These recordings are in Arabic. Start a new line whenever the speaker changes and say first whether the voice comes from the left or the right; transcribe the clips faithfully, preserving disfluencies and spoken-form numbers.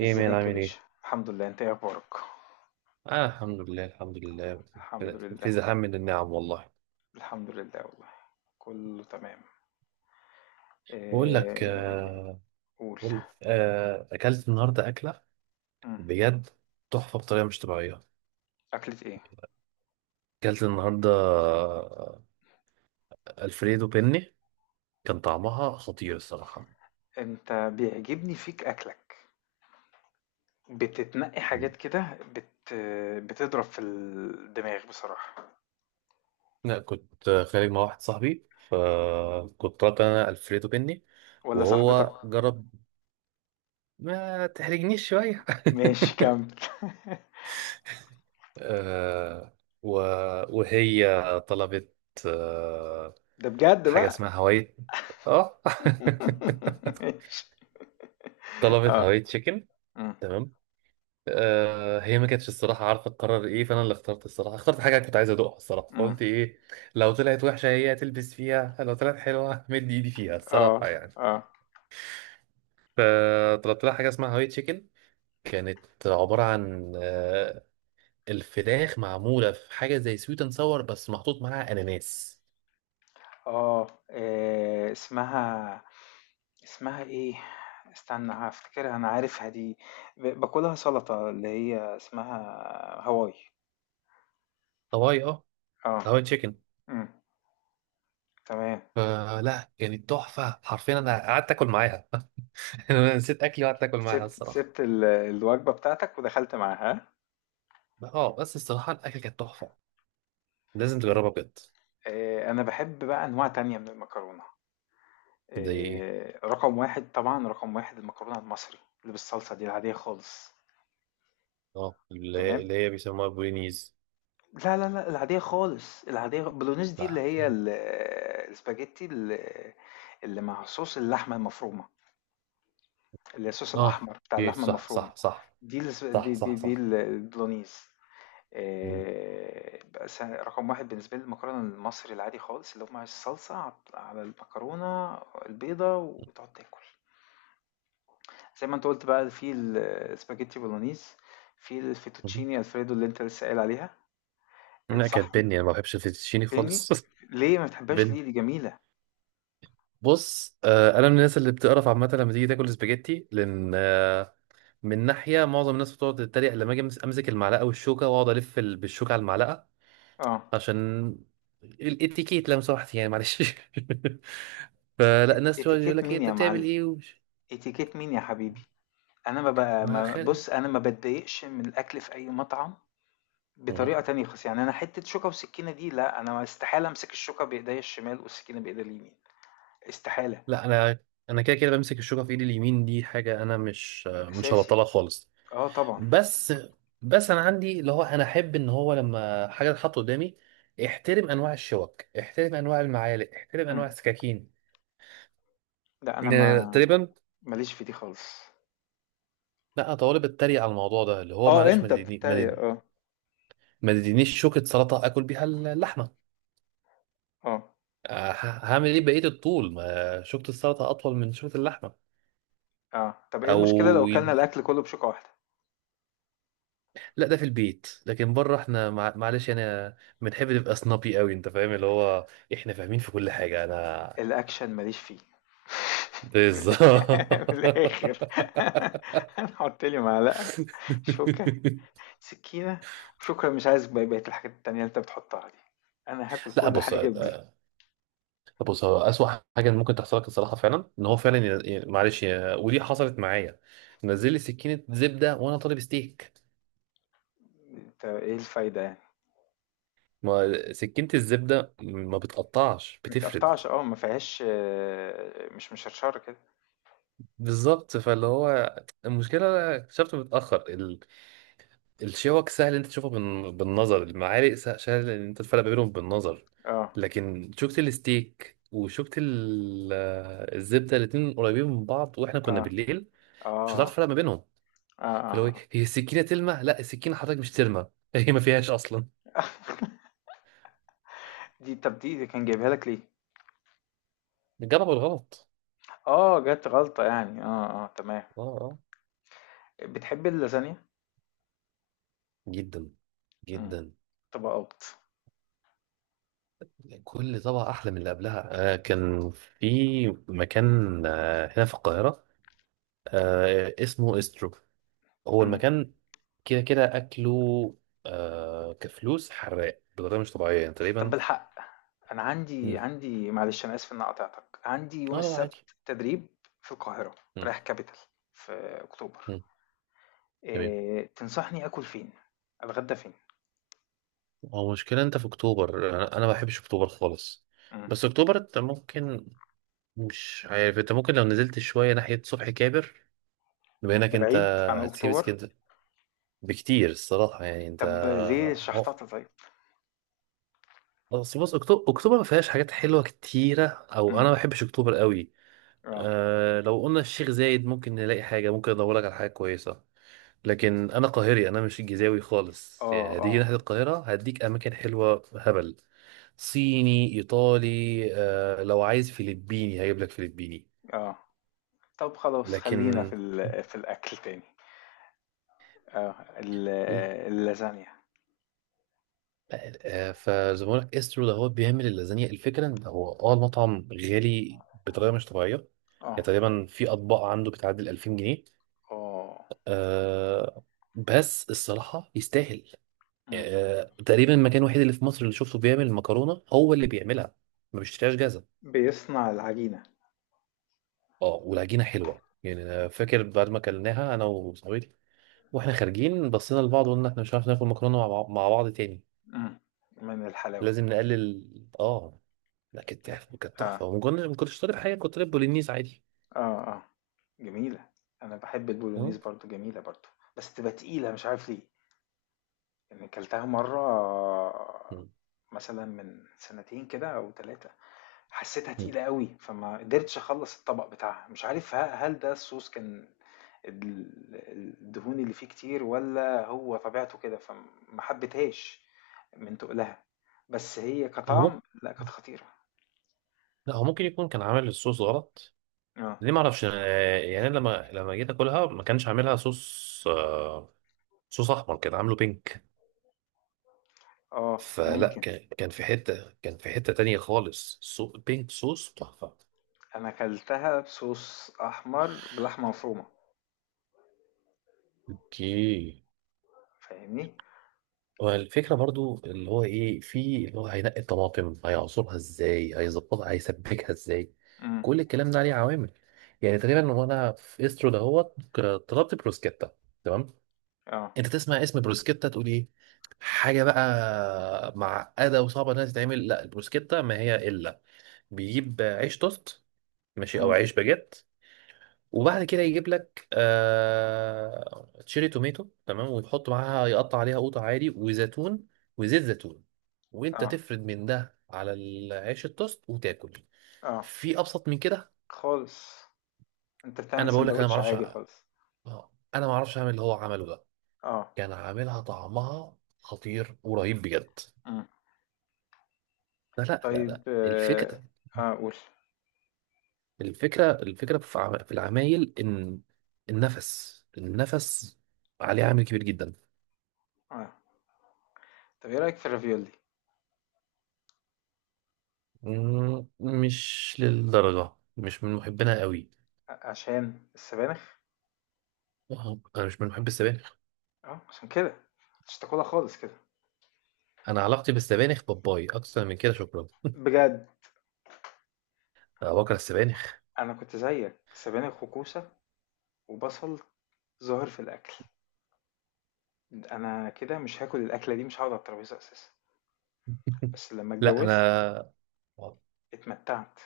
right: ايه مين
left: ازيك يا
right: عامل
left: باشا،
right: ايه؟
left: الحمد لله. انت ايه اخبارك؟
right: آه، الحمد لله الحمد لله.
left: الحمد لله.
right: في زحام من النعم والله.
left: الحمد لله والله. كله تمام.
right: بقول لك
left: إيه...
right: آه.
left: قول.
right: بقول آه اكلت النهارده اكله
left: مم.
right: بجد تحفه بطريقه مش طبيعيه.
left: اكلة ايه؟
right: اكلت النهارده آه، الفريدو بيني. كان طعمها خطير الصراحه.
left: انت بيعجبني فيك اكلك. بتتنقي
right: مم.
left: حاجات كده بت... بتضرب في الدماغ بصراحة.
right: لا كنت خارج مع واحد صاحبي فكنت طلبت انا الفريدو بيني
left: ولا صاحبتك
right: وهو
left: هو-
right: جرب. ما تحرجنيش شويه
left: ماشي، كمل.
right: آه، و- وهي طلبت. آه،
left: ده بجد
right: حاجة
left: بقى.
right: اسمها هواي. اه
left: ماشي.
right: طلبت
left: اه.
right: هواي تشيكن.
left: مم.
right: تمام. آه هي ما كانتش الصراحة عارفة تقرر ايه، فانا اللي اخترت الصراحة، اخترت حاجة كنت عايز ادوقها الصراحة،
left: مم.
right: فقلت ايه لو طلعت وحشة هي تلبس فيها، لو طلعت حلوة مد ايدي فيها
left: اه،
right: الصراحة يعني.
left: اه،
right: فطلبت لها حاجة اسمها هواي تشيكن. كانت عبارة عن آه الفراخ معمولة في حاجة زي سويت اند ساور بس محطوط معاها اناناس.
left: اه. إيه... اسمها اسمها إيه؟ استنى هافتكرها، أنا عارفها دي. ب باكلها سلطة اللي هي اسمها هواي.
right: هواي اه.
left: آه،
right: هواي تشيكن.
left: إمم، تمام.
right: فلا يعني تحفه حرفيا، انا قعدت اكل معاها انا نسيت اكلي وقعدت اكل معاها
left: سِبت
right: الصراحه.
left: سِبت ال الوجبة بتاعتك ودخلت معاها، ها؟
right: اه بس الصراحه الاكل كانت تحفه، لازم تجربها بجد.
left: آآ أنا باحب بقى أنواع تانية من المكرونة،
right: دي
left: آآ رقم واحد طبعًا، رقم واحد المكرونة المصري اللي بالصلصة دي العادية خالص،
right: اه اللي هي
left: تمام؟
right: اللي هي بيسموها بولينيز.
left: لا، لا، لا، العادية خالص، العادية البولونيز دي اللي
right: لا
left: هي ال الspaghetti، ال اللي مع صوص اللحمة المفرومة. الصوص
right: اه
left: الأحمر بتاع
right: كيف.
left: اللحمة
right: صح
left: المفرومة
right: صح صح.
left: دي. الس-
right: صح
left: دي
right: صح
left: دي, دي
right: صح.
left: ال- البولونيز.
right: مم.
left: آه، بقى س- رقم واحد بالنسبة لي المكرونة المصري العادي خالص اللي هو مع الصلصة ع- على المكرونة البيضة، وتقعد تاكل زي ما انت قلت بقى في السباجيتي بولونيز، في
right: مم.
left: الفيتوتشيني الفريدو اللي انت لسه قايل عليها.
right: لا
left: صح،
right: كانت بني، انا ما بحبش الفيتوتشيني
left: بني.
right: خالص
left: ليه ما بتحبهاش
right: بني.
left: ليه؟ دي جميلة.
right: بص آه انا من الناس اللي بتقرف عامه لما تيجي تاكل سباجيتي، لان آه، من ناحيه معظم الناس بتقعد تتريق لما اجي أمس- امسك المعلقه والشوكه واقعد الف ال- بالشوكه على المعلقه
left: اه.
right: عشان الاتيكيت، لو سمحت يعني، معلش
left: إ-
right: فلا الناس تقعد يقول
left: اتيكيت
right: لك ايه
left: مين
right: انت
left: يا
right: بتعمل
left: معلم؟
right: ايه ومش-
left: اتيكيت مين يا حبيبي؟ انا ما بقى
right: ما
left: ما
right: خالق.
left: بص، انا ما بتضايقش من الاكل في اي مطعم بطريقة
right: مهم.
left: تانية خالص. يعني أنا حتة شوكة وسكينة دي لأ، أنا استحالة أمسك الشوكة بإيديا الشمال والسكينة بإيديا اليمين، استحالة.
right: لا انا انا كده كده بمسك الشوكه في ايدي اليمين، دي حاجه انا مش مش
left: أساسي،
right: هبطلها خالص.
left: آه طبعًا.
right: بس بس انا عندي اللي هو انا احب ان هو لما حاجه تتحط قدامي احترم انواع الشوك، احترم انواع المعالق، احترم
left: إمم،
right: انواع السكاكين،
left: لأ أنا
right: يعني
left: ما
right: تقريبا.
left: ماليش في دي خالص.
right: لا طالب اتريق على الموضوع ده اللي هو
left: آه،
right: معلش، ما
left: أنت
right: تديني ما
left: بتتريق،
right: تديني-
left: آه،
right: ما تدينيش شوكة سلطة اكل بيها اللحمة.
left: آه،
right: آه، ه- هعمل ايه بقية الطول ما شوكة السلطة اطول من شوكة اللحمة؟
left: آه. طب إيه
right: او
left: المشكلة لو أكلنا
right: يد...
left: الأكل كله بشوكة واحدة؟
right: لا ده في البيت، لكن بره احنا مع... معلش، انا بنحب نبقى سنابي قوي، انت فاهم اللي هو احنا فاهمين في كل حاجة انا.
left: الأكشن ماليش فيه. من
right: بالظبط
left: الآ من الآخر. حُط لي معلقة، شوكة، سكينة، وشكرًا. مش عايز ب بقية الحاجات التانية اللي أنت بتحطها دي، أنا هاكل
right: لا
left: كل
right: بص.
left: حاجة بدي.
right: طب بص، هو أسوأ حاجة ممكن تحصل لك الصراحة فعلا إن هو فعلا ي- ي- معلش ي- ودي حصلت معايا. نزل لي سكينة زبدة وأنا طالب ستيك.
left: أنت إيه الفايدة يعني؟
right: ما سكينة الزبدة ما بتقطعش،
left: ما
right: بتفرد.
left: بتقطّعش، آه، ما فيهاش، آه، مش مشرشرة كده،
right: بالظبط، فاللي هو المشكلة اكتشفت متأخر ال... الشوك سهل إن أنت تشوفها بال... بالنظر، المعالق سه- سهل إن أنت تفرق ما بينهم بالنظر.
left: آه،
right: لكن شوكة الستيك وشوكة ال- الزبدة الاتنين قريبين من بعض، وإحنا كنا
left: آه،
right: بالليل، مش هتعرف
left: آه،
right: تفرق ما بينهم.
left: آه،
right: فاللي هو
left: آه،
right: إيه،
left: آه.
right: هي السكينه تلمع، لا السكينه حضرتك مش ترمى هي ما فيهاش اصلا.
left: دي، طَب دي دي كان جايبها لك ليه؟
right: جربوا الغلط.
left: آه، جات غلطة يعني، آه، آه، تمام.
right: اه اه.
left: بتحب اللازانيا؟
right: جدا،
left: إمم،
right: جدا.
left: طبقات،
right: كل طبعة أحلى من اللي قبلها. آه كان في مكان، آه هنا في القاهرة، آه، اسمه استرو. هو
left: إمم.
right: المكان كده كده أكله. آه كفلوس حراق بطريقة مش طبيعية يعني
left: طَب
right: تقريبا.
left: بالحق، أنا عندي
right: مم.
left: عندي معلش أنا آسف إن أنا قاطعتك، عندي يوم
right: اه لا عادي.
left: السبت تدريب في القاهرة،
right: مم.
left: رايح capital في أكتوبر.
right: مم. تمام.
left: آآ، تنصحني آكل فين؟ أتغدى فين؟
right: هو مشكلة أنت في أكتوبر، أنا أنا ما بحبش أكتوبر خالص.
left: إمم.
right: بس أكتوبر أنت ممكن، مش عارف انت ممكن لو نزلت شوية ناحية صبحي كابر بما انك
left: ده
right: انت
left: بعيد عن
right: هتسيب
left: أكتوبر؟
right: اسكندر بكتير الصراحة يعني انت.
left: طب ليه
right: اه
left: الشحطاطة طيب؟
right: بس بص، اكتوبر اكتوبر ما فيهاش حاجات حلوة كتيرة، او انا
left: إمم.
right: ما بحبش اكتوبر قوي.
left: آه.
right: أه لو قلنا الشيخ زايد ممكن نلاقي حاجة، ممكن ادورلك على حاجة كويسة. لكن انا قاهري، انا مش الجيزاوي خالص،
left: آه،
right: يعني هتيجي
left: آه،
right: ناحية القاهرة هديك اماكن حلوة هبل. صيني، ايطالي. أه لو عايز فلبيني هجيب لك فلبيني.
left: آه. طب خلاص خلّينا في
right: لكن
left: ال في الأكل تاني. آه. ال اللازانيا.
right: آه، فزبونك استرو ده هو بيعمل اللازانيا. الفكره ان هو اه المطعم غالي بطريقه مش طبيعيه،
left: آه.
right: يعني تقريبا في اطباق عنده بتعدي ال ألفين جنيه.
left: آه.
right: آه، بس الصراحه يستاهل.
left: إمم.
right: آه تقريبا المكان الوحيد اللي في مصر اللي شفته بيعمل المكرونه، هو اللي بيعملها، ما بيشتريهاش جاهزه.
left: بيصنع العجينة.
right: اه والعجينه حلوه يعني، أنا فاكر بعد ما اكلناها انا وصاحبتي واحنا خارجين بصينا لبعض وقلنا احنا مش عارف ناكل مكرونه مع مع بعض تاني،
left: إمم. من الحلاوة.
right: لازم نقلل اه. لا كانت تحفة كانت
left: آه.
right: تحفة، وما كنتش ما كنتش طالب حاجة، كنت طالب بولينيز عادي.
left: آه، آه. جميلة. أنا باحب البولونيز
right: مم.
left: برضه، جميلة برضه، بس تبقى تقيلة مش عارف ليه. يعني كلتها مرّة
right: مم.
left: مثلًا من سنتين كده أو ثلاثة. حسيتها
right: مم.
left: تقيلة أوي، فما قدرتش أخلّص الطبق بتاعها، مش عارف ه هل ده الSauce كان ال الدهون اللي فيه كتير والّا هو طبيعته كده، فما حبيتهاش من تُقلها. بس هي
right: هو ممكن،
left: كطعم لأ، كانت خطيرة.
right: لا هو ممكن يكون كان عامل الصوص غلط.
left: آه،
right: ليه ما اعرفش، آه، يعني أنا لما لما جيت اكلها ما كانش عاملها صوص آه، صوص احمر كان عامله بينك.
left: آه،
right: فلا
left: ممكن.
right: كان كان في حتة، كان في حتة تانية خالص، سو بينك، صوص تحفة.
left: أنا كلتها بSauce أحمر بلحمة مفرومة،
right: اوكي.
left: فاهمني؟
right: والفكرة برضو اللي هو ايه في اللي هو هينقي الطماطم، هيعصرها ازاي، هيظبطها، هيسبكها ازاي،
left: إمم،
right: كل الكلام ده عليه عوامل. يعني تقريبا وانا في استرو دهوت ك- طلبت بروسكيتا. تمام.
left: آه،
right: انت تسمع اسم بروسكيتا تقول ايه، حاجه بقى معقده وصعبه انها تتعمل. لا البروسكيتا ما هي الا، بيجيب عيش توست، ماشي، او
left: إمم،
right: عيش باجيت، وبعد كده يجيب لك آه... تشيري توميتو، تمام، ويحط معاها يقطع عليها قوطه عادي وزيتون وزيت زيتون، وانت
left: آه،
right: تفرد من ده على العيش التوست وتاكل.
left: آه،
right: في ابسط من كده؟
left: خالص. أنت بتعمل
right: انا بقول لك انا ما
left: ساندوتش
right: اعرفش،
left: عادي خالص.
right: انا ما اعرفش اعمل اللي هو عمله ده.
left: آه،
right: كان عاملها طعمها خطير ورهيب بجد.
left: إمم.
right: لا لا لا
left: طيب،
right: لا،
left: آه، قُل.
right: الفكرة
left: آه. قول.
right: الفكرة الفكرة في عم- في العمايل إن النفس، النفس عليه عامل كبير جدا.
left: آه. طب ايه رأيك في الرافيولي؟
right: مم، مش للدرجة، مش من محبينها قوي.
left: ع- عشان السبانخ؟
right: آه، أنا مش من محب السبانخ.
left: اه عشان كده مش تاكلها خالص كده؟
right: أنا علاقتي بالسبانخ باباي أكتر من كده، شكرا.
left: بجد؟
right: أنا بكره السبانخ
left: انا كنت زيك، سبانخ وكوسة وبصل ظاهر في الاكل، انا كده مش هاكل الاكلة دي، مش هقعد على الترابيزة اساسا. بس لما
right: لا
left: اتجوزت،
right: أنا،
left: اتمتعت.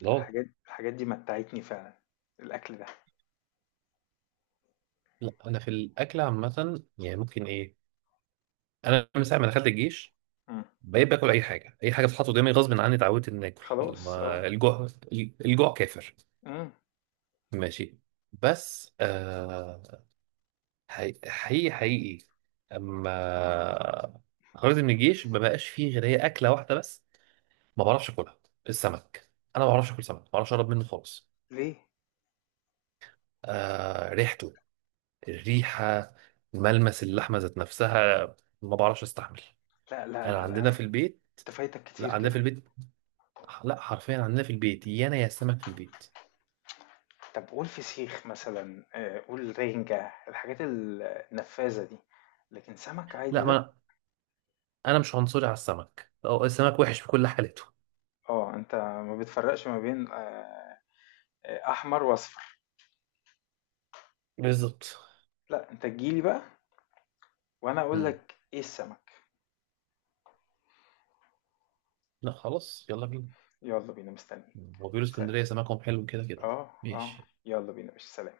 right: لا.
left: الحاجات الحاجات دي متعتني فعلا، الاكل ده.
right: لا أنا في الأكل عامة يعني ممكن إيه، أنا من ساعة ما دخلت الجيش
left: مم.
right: بقيت باكل اي حاجه، اي حاجه بتتحط قدامي غصب عني اتعودت ان اكل.
left: خلاص، اه.
right: ما الجوع، الجوع كافر.
left: مم.
right: ماشي. بس آه، حقيقي حقيقي حقيقي. اما خرجت من الجيش ما بقاش فيه غير هي اكله واحده بس، ما بعرفش اكلها، السمك. انا ما بعرفش اكل سمك، ما بعرفش اقرب منه خالص.
left: ليه؟
right: آه ريحته، الريحه، ملمس اللحمه ذات نفسها، ما بعرفش استحمل.
left: لا، لا،
right: انا
left: لا، لا،
right: عندنا في
left: انت
right: البيت،
left: فايتك
right: لا
left: كتير
right: عندنا
left: كده.
right: في البيت، لا حرفيا عندنا في البيت يا انا يا السمك في البيت.
left: طب قول فسيخ مثلًا، آآ، قول رنجة، الحاجات ال النفاذة دي، لكن سمك عادي
right: لا ما
left: لأ.
right: انا، أنا مش عنصري على السمك، أو السمك وحش في كل حالته.
left: آه، أنت ما بتفرّقش ما بين، آآ، أحمر وأصفر.
right: بالظبط.
left: لأ أنت تيجي لي بقى وأنا أقول
right: مم.
left: لك إيه السمك.
right: لا خلاص يلا بينا.
left: يالّا بينا، مستنّيك.
right: هو بيقولوا
left: سل.
right: اسكندرية سمكهم حلو كده كده.
left: آه، آه.
right: ماشي
left: يالّا بينا يا باشا، سلام.